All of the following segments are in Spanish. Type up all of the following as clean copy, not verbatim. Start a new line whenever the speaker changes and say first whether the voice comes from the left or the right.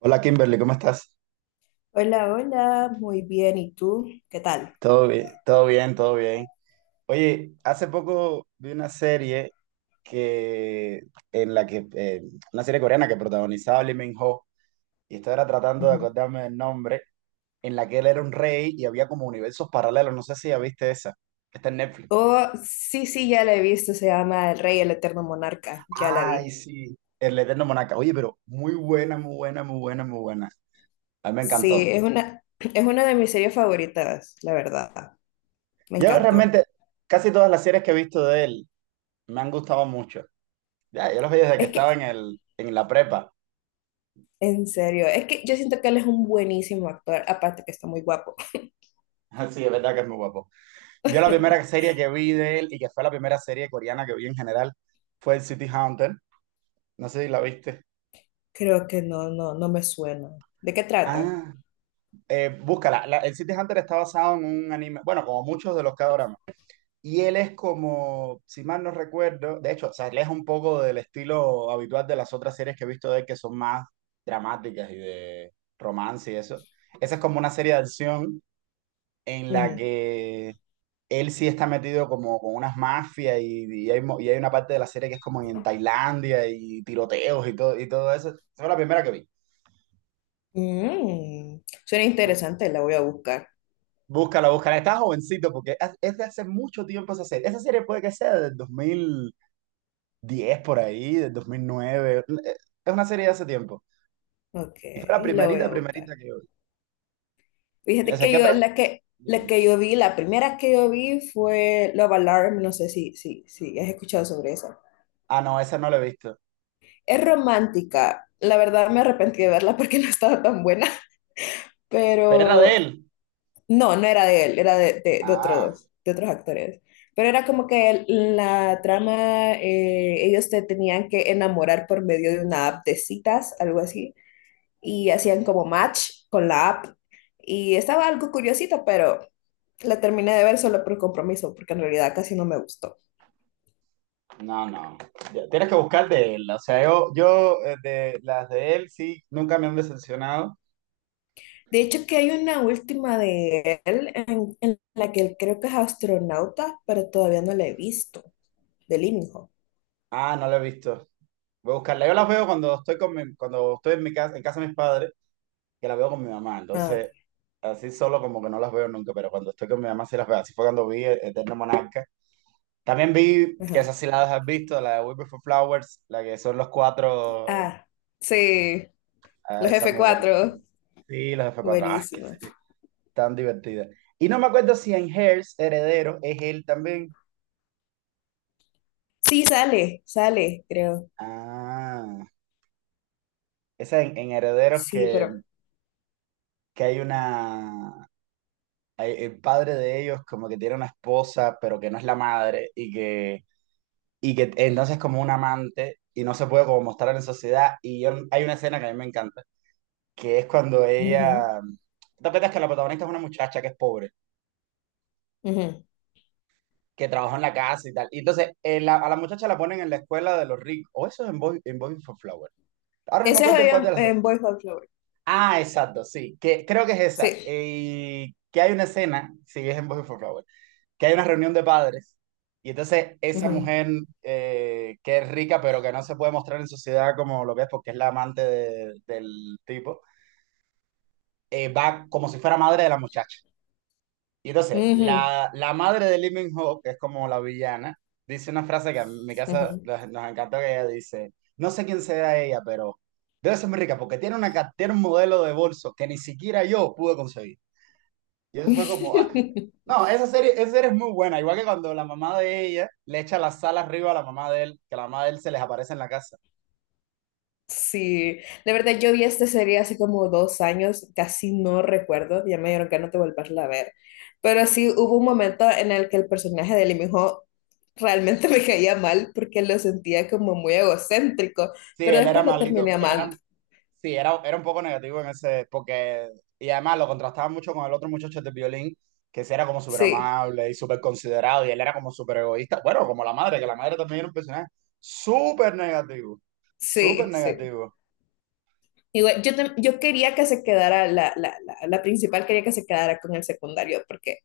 right: Hola Kimberly, ¿cómo estás?
left: Hola, hola, muy bien. ¿Y tú? ¿Qué tal?
right: Todo bien, todo bien, todo bien. Oye, hace poco vi una serie que en la que una serie coreana que protagonizaba Lee Min-ho y estaba ahora tratando de
left: Ujú.
right: acordarme del nombre, en la que él era un rey y había como universos paralelos. No sé si ya viste esa. Está en Netflix.
left: Oh, sí, sí, ya la he visto. Se llama El Rey, el Eterno Monarca. Ya la
right: Ay,
left: vi.
right: sí. El Eterno Monarca. Oye, pero muy buena, muy buena, muy buena, muy buena. A mí me
left: Sí,
right: encantó.
left: es una de mis series favoritas, la verdad. Me
right: Yo
left: encantó.
right: realmente casi todas las series que he visto de él me han gustado mucho. Ya, yo los vi desde que
left: Es
right: estaba
left: que,
right: en la prepa.
left: en serio, es que yo siento que él es un buenísimo actor, aparte que está muy guapo.
right: Sí, es verdad que es muy guapo. Yo la primera serie que vi de él y que fue la primera serie coreana que vi en general fue el City Hunter. No sé si la viste.
left: Creo que no, no me suena. ¿De qué trata?
right: Ah, búscala. El City Hunter está basado en un anime, bueno, como muchos de los K-dramas. Y él es como, si mal no recuerdo, de hecho, se aleja un poco del estilo habitual de las otras series que he visto de él, que son más dramáticas y de romance y eso. Esa es como una serie de acción en la
left: Ujú.
right: que él sí está metido como con unas mafias y hay, y hay una parte de la serie que es como en Tailandia y tiroteos y todo eso. Esa fue la primera que vi.
left: Mm, suena
right: Bú-
left: interesante, la voy a buscar.
right: Búscala, búscala. Está jovencito porque es de hace mucho tiempo esa serie. Esa serie puede que sea del dos mil diez por ahí, del 2009. Es una serie de hace tiempo.
left: Ok,
right: Y fue la
left: la voy
right: primerita,
left: a buscar.
right: primerita que yo vi. O
left: Fíjate
right: sea,
left: que
right: ¿qué
left: yo,
right: otra?
left: la que yo vi, la primera que yo vi fue Love Alarm, no sé si has escuchado sobre esa.
right: Ah, no, esa no la he visto.
left: Es romántica, la verdad me arrepentí de verla porque no estaba tan buena,
right: Pero era de
left: pero
right: él.
left: no, no era de él, era
right: Ah.
left: de otros actores. Pero era como que la trama, ellos te tenían que enamorar por medio de una app de citas, algo así, y hacían como match con la app. Y estaba algo curiosito, pero la terminé de ver solo por compromiso, porque en realidad casi no me gustó.
right: No, no. Ya, tienes que buscar de él. O sea, yo de las de él sí, nunca me han decepcionado.
left: De hecho, que hay una última de él en la que él creo que es astronauta, pero todavía no la he visto, de Living Hope.
right: Ah, no lo he visto. Voy a buscarla. Yo las veo cuando estoy con cuando estoy en mi casa, en casa de mis padres, que las veo con mi mamá.
left: Ah, ok,
right: Entonces, así solo como que no las veo nunca, pero cuando estoy con mi mamá sí las veo. Así fue cuando vi Eterno Monarca. También vi, que
left: ajá.
right: esas sí las has visto, la de We Before Flowers, la que son los cuatro.
left: Ah, sí.
right: Ah,
left: Los
right: esa es
left: f
right: muy buena
left: cuatro,
right: también. Sí, los F4. Ah, qué
left: buenísima.
right: serie tan divertida. Y no me acuerdo si en Hairs, Heredero, es él también.
left: Sí, sale, sale, creo.
right: Ah, esa en Herederos
left: Sí, pero.
right: que hay una... El padre de ellos como que tiene una esposa, pero que no es la madre y que entonces es como un amante y no se puede como mostrar en sociedad. Y yo, hay una escena que a mí me encanta, que es cuando
left: Ujú,
right: ella... ¿Te acuerdas que la protagonista es una muchacha que es pobre,
left: ujú.
right: que trabaja en la casa y tal? Y entonces a la muchacha la ponen en la escuela de los ricos. O eso es en Boy for Flowers. Ahora no me
left: Ese
right: acuerdo en
left: es
right: cuál de las dos.
left: en Boys Over Flower.
right: Ah, exacto, sí. Que, creo que es esa.
left: Sí.
right: Que hay una escena, sí, es en Boy for Flower, que hay una reunión de padres. Y entonces esa
left: Ujú,
right: mujer que es rica, pero que no se puede mostrar en sociedad como lo que es porque es la amante del tipo, va como si fuera madre de la muchacha. Y entonces,
left: ujú,
right: la madre de Lee min que es como la villana, dice una frase que a mi casa
left: ujú.
right: nos encantó que ella dice, no sé quién sea ella, pero debe ser muy rica porque tiene, tiene un modelo de bolso que ni siquiera yo pude conseguir. Y eso fue como, ah. No, esa serie es muy buena, igual que cuando la mamá de ella le echa la sal arriba a la mamá de él, que la mamá de él se les aparece en la casa.
left: Sí, de verdad yo vi esta serie hace como 2 años, casi no recuerdo, ya me dieron ganas de volverla a ver, pero sí hubo un momento en el que el personaje de Lee Ho realmente me caía mal porque lo sentía como muy egocéntrico,
right: Sí,
left: pero
right: él era
left: después lo
right: maldito,
left: terminé amando,
right: eran sí, era un poco negativo en ese, porque, y además lo contrastaba mucho con el otro muchacho de violín, que sí era como súper
left: sí.
right: amable y súper considerado, y él era como súper egoísta, bueno, como la madre, que la madre también era un personaje súper negativo, súper
left: Sí, sí.
right: negativo.
left: Igual, yo, yo quería que se quedara, la principal quería que se quedara con el secundario, porque,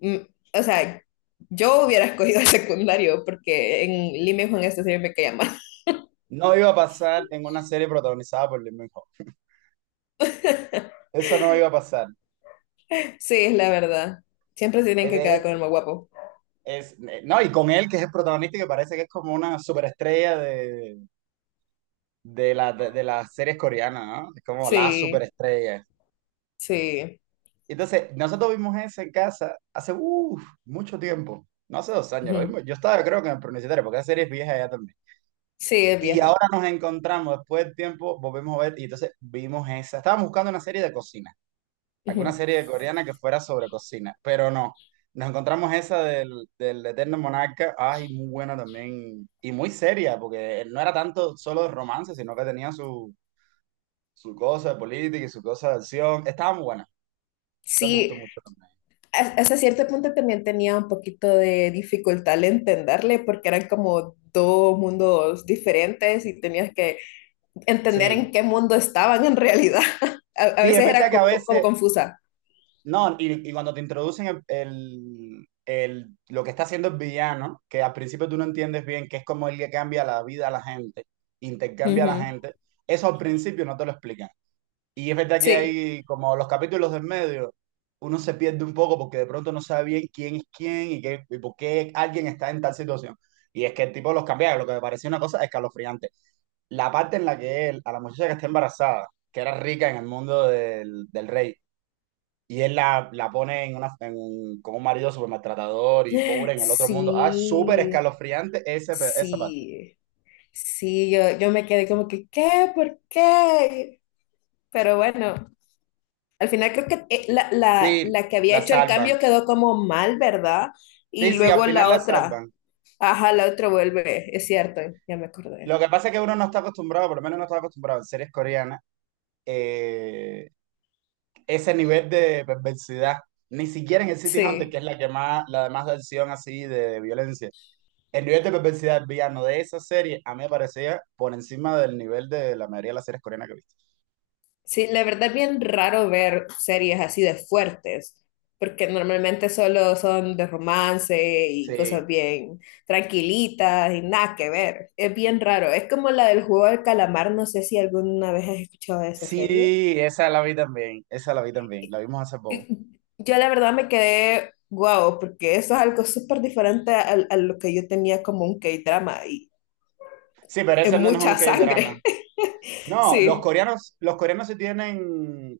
left: mm, o sea, yo hubiera escogido el secundario, porque en Lima y Juan este siempre me caía mal.
right: No iba a pasar en una serie protagonizada por Lee Min-ho, eso no iba a pasar.
left: Sí, es la verdad. Siempre se tienen que
right: De
left: quedar con
right: hecho,
left: el más guapo.
right: no, y con él, que es el protagonista, y que parece que es como una superestrella de, de las series coreanas, ¿no? Es como la
left: Sí,
right: superestrella.
left: sí.
right: Entonces, nosotros vimos ese en casa hace uf, mucho tiempo, no hace dos años, lo
left: Ujú.
right: vimos. Yo estaba, creo que en el preuniversitario, porque esa serie es vieja ya también.
left: Sí, es
right: Y
left: vieja.
right: ahora nos encontramos, después del tiempo, volvemos a ver, y entonces vimos esa. Estábamos buscando una serie de cocina, alguna
left: Ujú.
right: serie coreana que fuera sobre cocina, pero no. Nos encontramos esa del Eterno Monarca, ay, muy buena también, y muy seria, porque no era tanto solo de romance, sino que tenía su, su cosa de política y su cosa de acción. Estaba muy buena, esa me gustó
left: Sí,
right: mucho también.
left: a- hasta cierto punto también tenía un poquito de dificultad al entenderle, porque eran como dos mundos diferentes y tenías que entender en
right: Sí,
left: qué mundo estaban en realidad. A
right: sí, es
left: veces
right: verdad
left: era
right: que a
left: como, como
right: veces,
left: confusa.
right: no, y cuando te introducen lo que está haciendo el villano, que al principio tú no entiendes bien, que es como él le cambia la vida a la gente, intercambia a la
left: Ujú.
right: gente, eso al principio no te lo explican. Y es verdad que
left: Sí,
right: hay como los capítulos del medio, uno se pierde un poco porque de pronto no sabe bien quién es quién y, qué, y por qué alguien está en tal situación. Y es que el tipo los cambia, lo que me pareció una cosa escalofriante. La parte en la que él, a la muchacha que está embarazada, que era rica en el mundo del rey, y él la pone con un marido súper maltratador y pobre en el otro mundo. Ah, súper
left: sí,
right: escalofriante ese, esa parte.
left: sí, sí, yo me quedé como que, ¿qué? ¿Por qué? Pero bueno, al final creo que
right: Sí,
left: la que había
right: la
left: hecho el
right: salvan.
left: cambio quedó como mal, ¿verdad? Y
right: Sí, sí, al
left: luego
right: final
left: la
right: la
left: otra,
right: salvan.
left: ajá, la otra vuelve, es cierto, ya me
right: Lo
left: acordé.
right: que pasa es que uno no está acostumbrado, por lo menos no está acostumbrado en series coreanas, eh, ese nivel de perversidad. Ni siquiera en el City Hunter,
left: Sí.
right: que es la que más, la de más de acción así de violencia. El nivel de perversidad del villano de esa serie a mí me parecía por encima del nivel de la mayoría de las series coreanas que he visto.
left: Sí, la verdad es bien raro ver series así de fuertes, porque normalmente solo son de romance y cosas
right: Sí.
left: bien tranquilitas y nada que ver. Es bien raro. Es como la del juego del calamar, no sé si alguna vez has escuchado de esa serie.
right: Sí, esa la vi también, esa la vi también, la vimos hace poco.
left: Y yo la verdad me quedé guau, porque eso es algo súper diferente a lo que yo tenía como un K-drama y
right: Sí, pero
left: es
right: ese no es un
left: mucha
right: K-drama.
left: sangre.
right: No,
left: Sí.
right: los coreanos sí tienen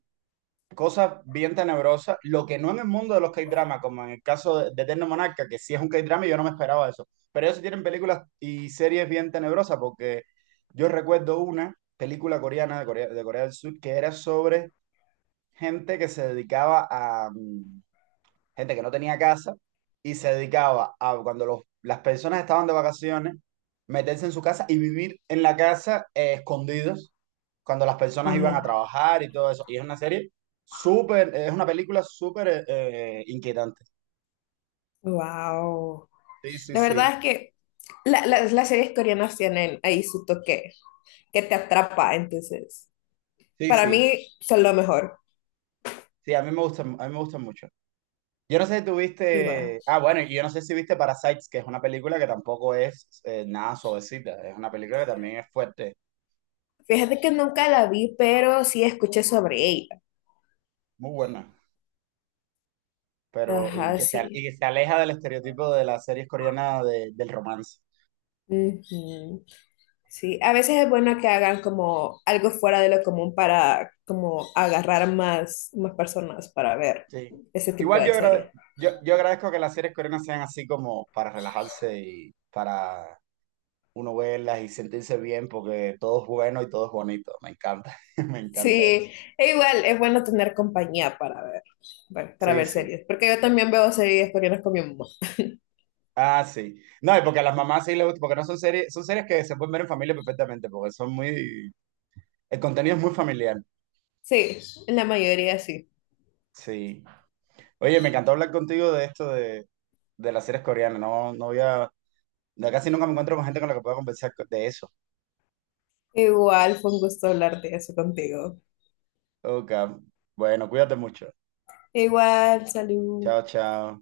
right: cosas bien tenebrosas, lo que no en el mundo de los K-drama, como en el caso de Eterno Monarca, que sí es un K-drama y yo no me esperaba eso. Pero ellos sí tienen películas y series bien tenebrosas, porque yo recuerdo una película coreana de Corea del Sur que era sobre gente que se dedicaba a, mm, gente que no tenía casa y se dedicaba a cuando las personas estaban de vacaciones, meterse en su casa y vivir en la casa escondidos cuando las personas iban a trabajar y todo eso. Y es una serie súper, es una película súper inquietante.
left: Wow.
right: Sí, sí,
left: La
right: sí,
left: verdad es que las series coreanas tienen ahí su toque que te atrapa, entonces
right: sí,
left: para
right: sí.
left: mí son lo mejor.
right: Sí, a mí me gusta, a mí me gusta mucho. Yo no sé si tú
left: Y bueno,
right: viste, ah, bueno, y yo no sé si viste Parasites, que es una película que tampoco es nada suavecita, es una película que también es fuerte,
left: fíjate que nunca la vi, pero sí escuché sobre ella.
right: muy buena. Pero
left: Ajá,
right: y
left: sí.
right: que se aleja del estereotipo de las series coreanas del romance.
left: Ujú. Sí, a veces es bueno que hagan como algo fuera de lo común para como agarrar más, más personas para ver
right: Sí.
left: ese tipo
right: Igual
left: de
right: yo,
left: series.
right: yo agradezco que las series coreanas sean así como para relajarse y para uno verlas y sentirse bien porque todo es bueno y todo es bonito. Me encanta, me encanta
left: Sí,
right: eso.
left: e igual es bueno tener compañía para ver, bueno, para
right: Sí,
left: ver
right: sí.
left: series, porque yo también veo series coreanas con mi mamá.
right: Ah, sí. No, y porque a las mamás sí les gusta, porque no son series, son series que se pueden ver en familia perfectamente, porque son muy, el contenido es muy familiar.
left: Sí, en la mayoría sí.
right: Sí. Oye, me encantó hablar contigo de esto de las series coreanas. No, no había no, casi nunca me encuentro con gente con la que pueda conversar de eso.
left: Igual fue un gusto hablar de eso contigo.
right: Ok, bueno, cuídate mucho.
left: Igual, salud.
right: Chao, chao.